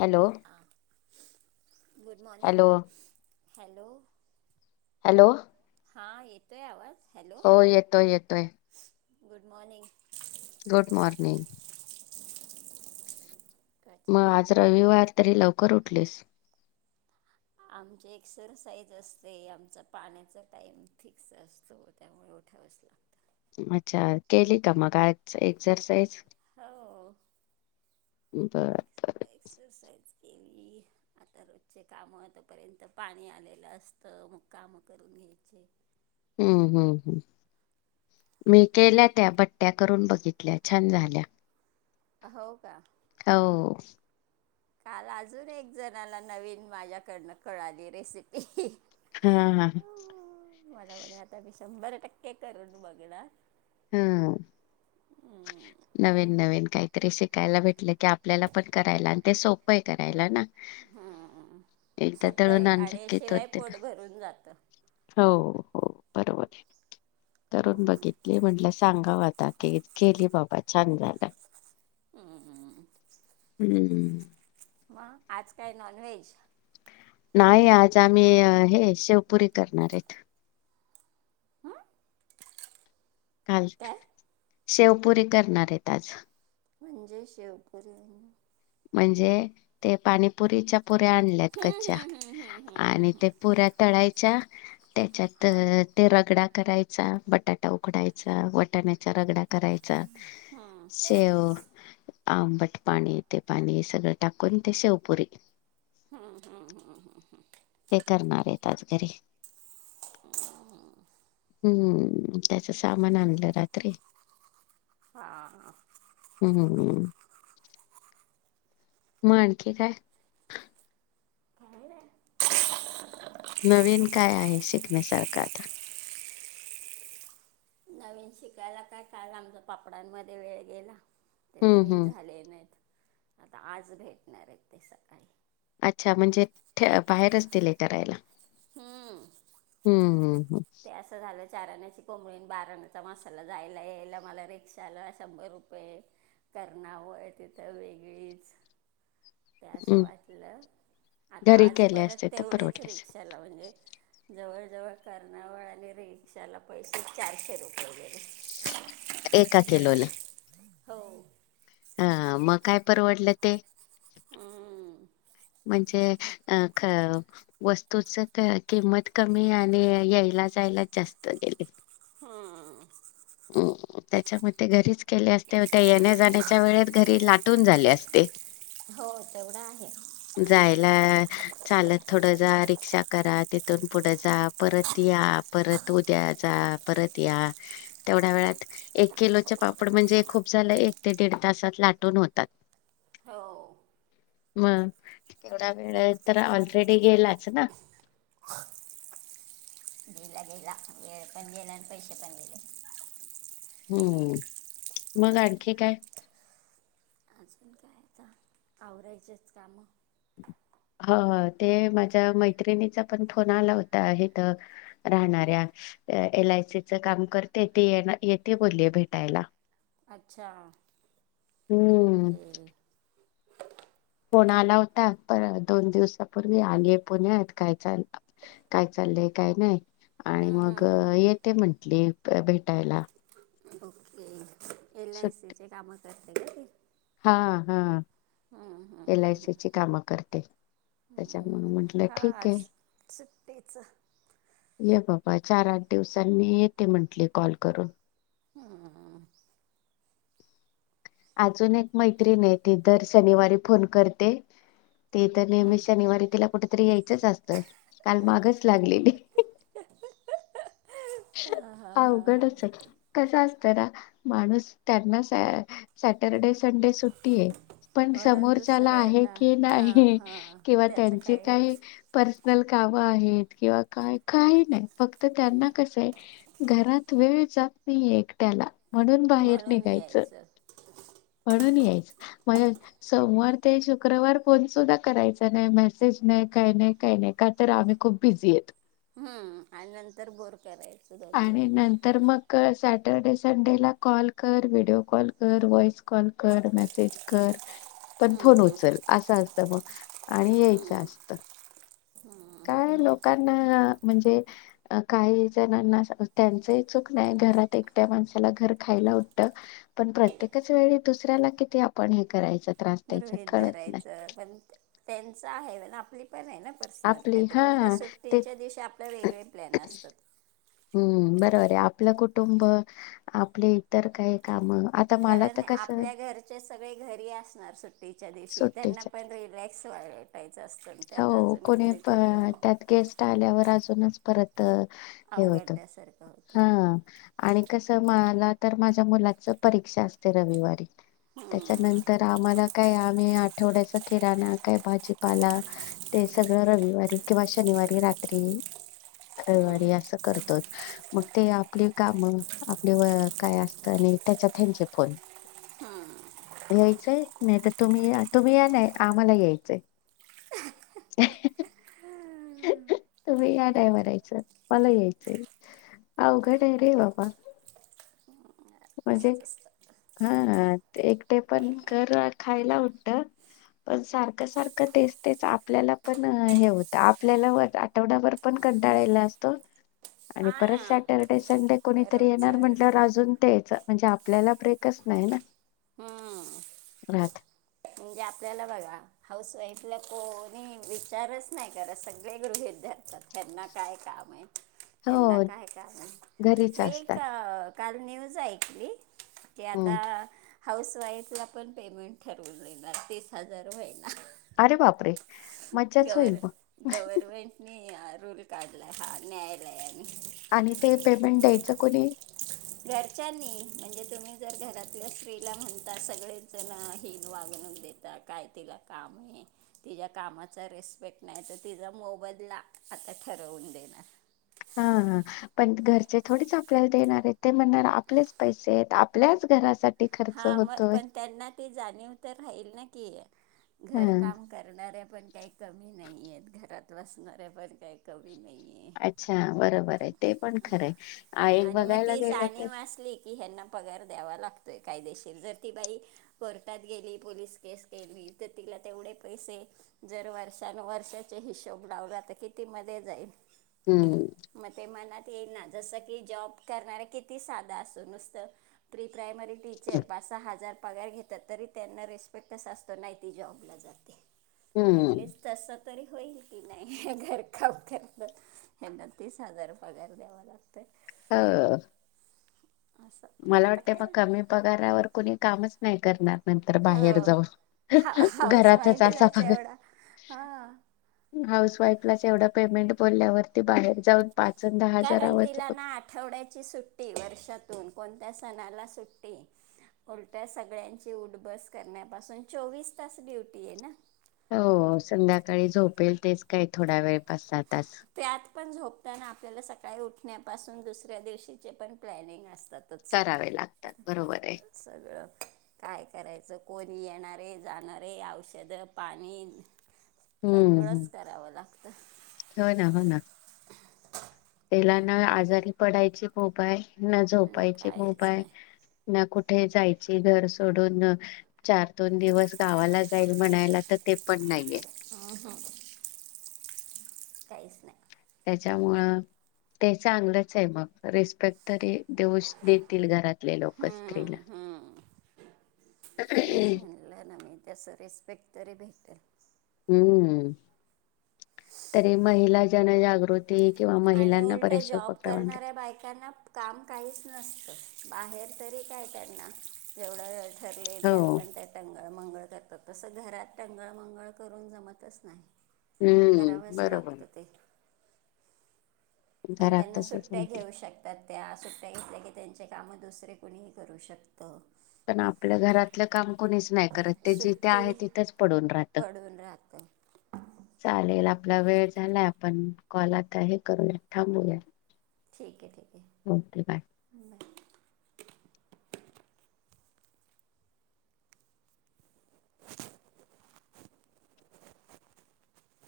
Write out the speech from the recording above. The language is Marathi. हॅलो हां good morning hello! Hello! Hello. हा येतोय आवाज. हॅलो हो येतोय, येतोय. Good morning. Good morning. काय मग चाललं आहे आज रविवार तरी लव कर उठलेस? आमची एक्सरसाइज असते, आमचा पाण्याचा टाइम फिक्स असतो त्यामुळे उठावचं लागतं. अच्छा केली का मग एक्सरसाइज? हो बर, एक्स बर. एक्सरसाइज केली. आता रोजचे काम होईपर्यंत पाणी आलेलं असतं मग काम करून घ्यायचे. हम्म, हम्म, हम्म. मी केल्या त्या बट्ट्या करून बघितल्या छान झाल्या. हो, का? हो. काल अजून एक जणाला नवीन माझ्याकडनं कळाली रेसिपी ही. हा, हा. मला म्हणे आता मी शंभर टक्के करून बघणार. हम्म. हम्म. नवीन, नवीन काहीतरी शिकायला भेटलं की, आपल्याला पण करायला आणि ते सोपं आहे करायला ना. हम्म एकदा सोपं दळून आहे आणलं आणि दोन, शिवाय तीन पोट भरून जातं. हो. हो बरोबर आहे. करुन हम्म बघितली म्हटलं सांगाव आता क केली बा पण छान झालं. हम्म. हम्म. मग आज काय नॉन व्हेज? नाही आज आम्ही हे शेवपुरी करणार येत. हं काल काय शेवपुरी करणार येत आज. म्हणजे शेव पुरी म्ह म्हणजे ते पाणीपुरीच्या पुऱ्या आणल्यात कच्च्या हम्म हम्म हम्म आणि ते पुऱ्या तळाय च्या त्याच्यात हम्म हम्म हम्म हम्म हा ते रगडा करायचा, बटाटा उकडायचा, वटाण्याचा रगडा करायचा. शेव आंबट पाणी ते पाणी सगळं टाकून ते शेवपुरी हम्म, हम्म, हम्म, हम्म, हम्म. ते करणार येत आज घरी. हम्म. हम्म, त्याचं सामान आणलं रात्री. हा हा हम्म म अनकी काय काय रे नवीन काय आहे शिकण्यासारखं आता नवीन शिकायला काय काल आमचा पापडांमध्ये वेळ गेला ते हम्म तरी हम्म झाले नाहीत आता आज भेटणार आहेत ते सकाळी अच्छा म्हणजे बाहेरच दिलय करायला हम्म हम हम ह ते असं झालं चारण्याची कोंबळीन बाराण्याचा मसाला जायला यायला मला रिक्षाला शंभर रुपये करणावंळ तिथं वेगळीच ते असं हम्म. वाटलं आता घरी आज केले परत असते तर तेवढेच परवडले असते. रिक्षाला म्हणजे जवळ जवळ पास [unintelligible] कणावळने रिक्षाला पैसे चारशे रुपये गेले एका केलोला हो अ मग काय परवडलं ते हम्म, म्हणजे अ ख वस्तूच किंमत कमी आणि यायला जायला जास्त गेली हम्म, हो त्याच्यामध्ये घरीच केले असते त्या येण्या जाण्याच्या वेळेस घरी ला दोन झाले असते हो तेवढं आहे जायला चालत थोडं जा रिक्षा करा तिथून पुढं जा परत या परत उद्या जा परत या तेवढ्या वेळात एक किलोचे पापड म्हणजे खूप झालं एक ते दीड तासात लाटून होतात हो मग तेवढा वेळ तर ऑलरेडी गेलाच ना ळ पणला आणि पैसे पणले हम्म मग आणखी काय अजून काय आवरायचेच काम ह ते माझ्या मैत्रिणीचा पण फोन आला होता इथ राहणाऱ्या एल आयसीच काम करते ते येते बोलली भेटायला अच्छा हम्म ओके फोन आला होता पण दोन दिवसापूर्वी आलीय पुण्यात काय चाल काय चाललंय काय नाही आणि मग ये ते म्हंटले भेटायला ओके एल आय सुट- सी चे काम [inaudible] हा हा एल आयसीची कामं करते त्याच्यामुळे म्हंटलं ठीक आहे पिझ्झा ये बाबा चार आठ दिवसांनी येते म्हंटले कॉल करून [inaudible] अजून एक मैत्रीण ये ती दर शनिवारी फोन करते. ते तर नेहमी शनिवारी तिला कुठेतरी यायचंच असतं, काल मागच लागलेली. हा हा हा हा आवगडचाय कस अस [unintelligible] माणूस त्यातन सॅ सॅटर्डे स संडे सुट्टी ये पण म्हणून समोरच्याला आहे दुसऱ्यांना की हा नाही हा किंवा त्यांचे काय पर्सनल काम व आहेत किंवा काय काय नाई, फक्त त्यांना कस आय, घरात वेळ जात नाहीये एकट्याला म्हणून बाहेर म्हणून निघायचं, यायचं म्हणून यायचं, म [unintelligible] सोमवार ते शुक्रवार फोन सुद्धा करायचा नाही, मेसेज नाही, काय नई, काय नई, का तर आम्ही खूप बिजि येत. हम्म आणि नंतर बोर करायचं दोन दिवस आणि नंतर मक सा टरडे संडे ला कॉल कर, व्हिडिओ कॉल कर, व्हॉइस कॉल कर, मेसेज कर. पण हम्म, फोन हम्म, उचल असं असतं मग आणि यायचं असत. हम्म, काय हम्म, हम्म. लोकांना म्हणजे अ काही जणांना अस, त्यांचही चूक नाही घरात एकट्या माणसाला घर खायला उठत, पण प्रत्येकच वेळी दुसऱ्याला किती आपण हे करायचं. गृहित धरायचं, पण त्यांच आहे इव्हण आपली पण आय ना, पर्सनल आपली कायतर हा उलट ते सुट्टीच्या दिवशी आपल वेगळे प्लॅन असतात. अ आपलं कुटुंब, आपली इतर काही कामं आता मला तर कारण कसं आपल्या घरचे सगळे घरी असणार, सुट्टीच्या दिवशी त्यांना सुट्टीच्या पण रिलॅक्स वा हो कोणी त येऊन त्यात गेस्ट आल्यावर अजू नच परत त हे होत अवघडल्यासारखं होतं हा आणि कस मला तर माझ्या मुलाचं परीक्षा असते रविवारी हम्म, त्याच्यानंतर आम्हाला काय आम्ही [unintelligible] थोडसं किरान्यात काय भाजीपाला ते सगळं रविवारी किंवा शनिवारी रात्री रविवारी असं करतोत, मग ते आप पली काम आपले व काय असत आणि त्याच्यात ह्यांचे फोन, यायचंय नाही तर तुम्ही या, तुम्ही या नाइ आम्हाला यायचंय. [inaudible] तुमी या टायमात यायचं, मला यायचय, अवघड ये रे बाबा म्हजे तसंच असतं हा ते एकट पण घर खायला उटत, पण सारखं सारखं तेच तेच आपल्याला पण हे होतं आपल्याला व आठवडा भर पण कंटाळेला असतो आणि हा परत ना सॅट टरडे संडे कोणीतरी रोज येणार जर म्हणल्यावर आजून यायचं म्हणजे आपल्याला ब्रेकच नाही हम्म राहत. म्हणजे आपल्याला बघा हाऊसवाईफला कोणी विचारस नाही करत, सगळे गृहीत धरतात त्यांना काय काम हाय. हेना हो काय काम हाय घरीच मी एक असतात काल न्युज ऐकली. ते हम्म. आता. हाऊस वाईफ ला पण पेमेंट ठरवून नये तीस हजार होई ना. अरे बापरे. मज्जाच गवर होईल मग गव्हर्मेंट नी आ रूल काडला हा न्यायालयाने. आणि ते पेमेंट द्यायचं कोणी. घरच्यांनी म्हणजे तुम्ही जर घरातल्या स्त्रीला म्हणता सगळेच जण हिन वागणू देता काय तिला काम आहे, तिच्या कामाचा रिस्पेक्ट नाही तर तिचा मोबदला आता ठरवून देणार. हा हा पण घरचे थोडीच आपल्याला देणार आहेत ते म्हणणार आपलेच पैसे आहेत आपल्याच घरासा हा म पण त्यांना ते जाणीव तर राहील नाही की हा घर काम करणार आहे पण काही कमी नाही आहेत घरात बसणाऱ्या पण काय कमी नाही आहे अच्छा बरोबर आहे ते पण खरं आहे [unintelligible] आणि मग बघायला ती गेलं तर जाणीव असली की ह्यांना पगार द्यावा लागतोय कायदेशीर जर ती बाई कोर्टात गेली पोलीस केस केली तर तिला तेवढे पैसे जर वर्षानुवर्षाचे हिशोब लावला त कितीमध्ये जाईल? हम्म म ते मनात ते ना जसं की जॉब करणारे किती साधा असो नुसतं प्री प्रायमरी टीचर पाच सहा हजार पगार घेत्यात तरी त्यांना रीस्पेक्ट कसा असतो नाही ती जॉबला जाते. हम्म अटलिस्ट तस तरी होईल की नाही हे घर काम करतात हेना तीस हजार पगार द्यावा लागतोय. हा असं पण मला आता वाटतंय म काय कमी पगारावर कुणी कामच नाही करणार नंतर हो बाहेर जाऊ हा हाऊस घरातच असा वाईफलाच पगार एवढा हा हाऊस वाईफ आपलाच एवढा पेमेंट बोलल्यावरती बाहेर जाऊन पाच अन् दहा कारण हजारावर तिला ना आठवड्याची सुट्टी वर्षात कोणत्या सणाला सुट्टी उलट्या सगळ्यांची उठ बस करण्यापासून चोवीस तास ड्युटी हे ना. हो संध्याकाळी झोपेल तेच काय थोडा वेळ पाच सात त्यात पण झो पताना आपल्याला सकाळी उठण्यापासून दुसऱ्या दिवशीचे पण प्लॅनिंग असत. तातच करावे लागतात बरोबर आहे सगळं काय करायचं कोण येणारे, जाणारे, औषध, पाणी हम्म हम्म. सगळंच करावं लागतं. हो ना हो ना. तेला ना त्यामुळं आजारी पडायची ची फोफ आहे ना हम्म, झोपायची काहीच भोपाय नाही ना कुठ कुठे जायची घर सोडून चार दोन दिवस गावाला जाईल म्हणायला तर ते पण नाहीये. ह ह काहीच नाही. त्याच्यामुळ ते चांगलंच आहे मग रिस्पेक्ट तरी देऊश देतील घरातले लोक हम्म, स्त्रीला हम्म. तेच म्हणलं ना मी तस रिस्पेक्ट तरी भेट ते हम्म तरी महिला जनजागृती किंवा आणि महिलांना उलट बरेचसे जॉब उपक्रम आणले करणाऱ्या बायकांना काम काहीच नसतं बाहेर तरी काय त्यांना जेवढं ठरले त्यात हो पण त्या टंग मंगळ तसं घरात टंगळ मंगळ करून जमतच नाही. हम्म करावंच बरोबर. लागतं ते आणि घरात त्यांना तसच सुट्ट्या म्हणते घेऊ शकतात त्या सुट्ट्या घेतल्या त्यांचे कामं दुसरे कुणीही करू शकतं. पण आपलं घरातलं काम कणीच नाही करत ते जिथे सुट्टी आहे तिथेच पडून राहत. पडून राहतं चालेल आपला वेळ झालाय आपण कॉल आता हे करूया थांबूया. ठीक आहे ठीक आहे. Okay bye. बाय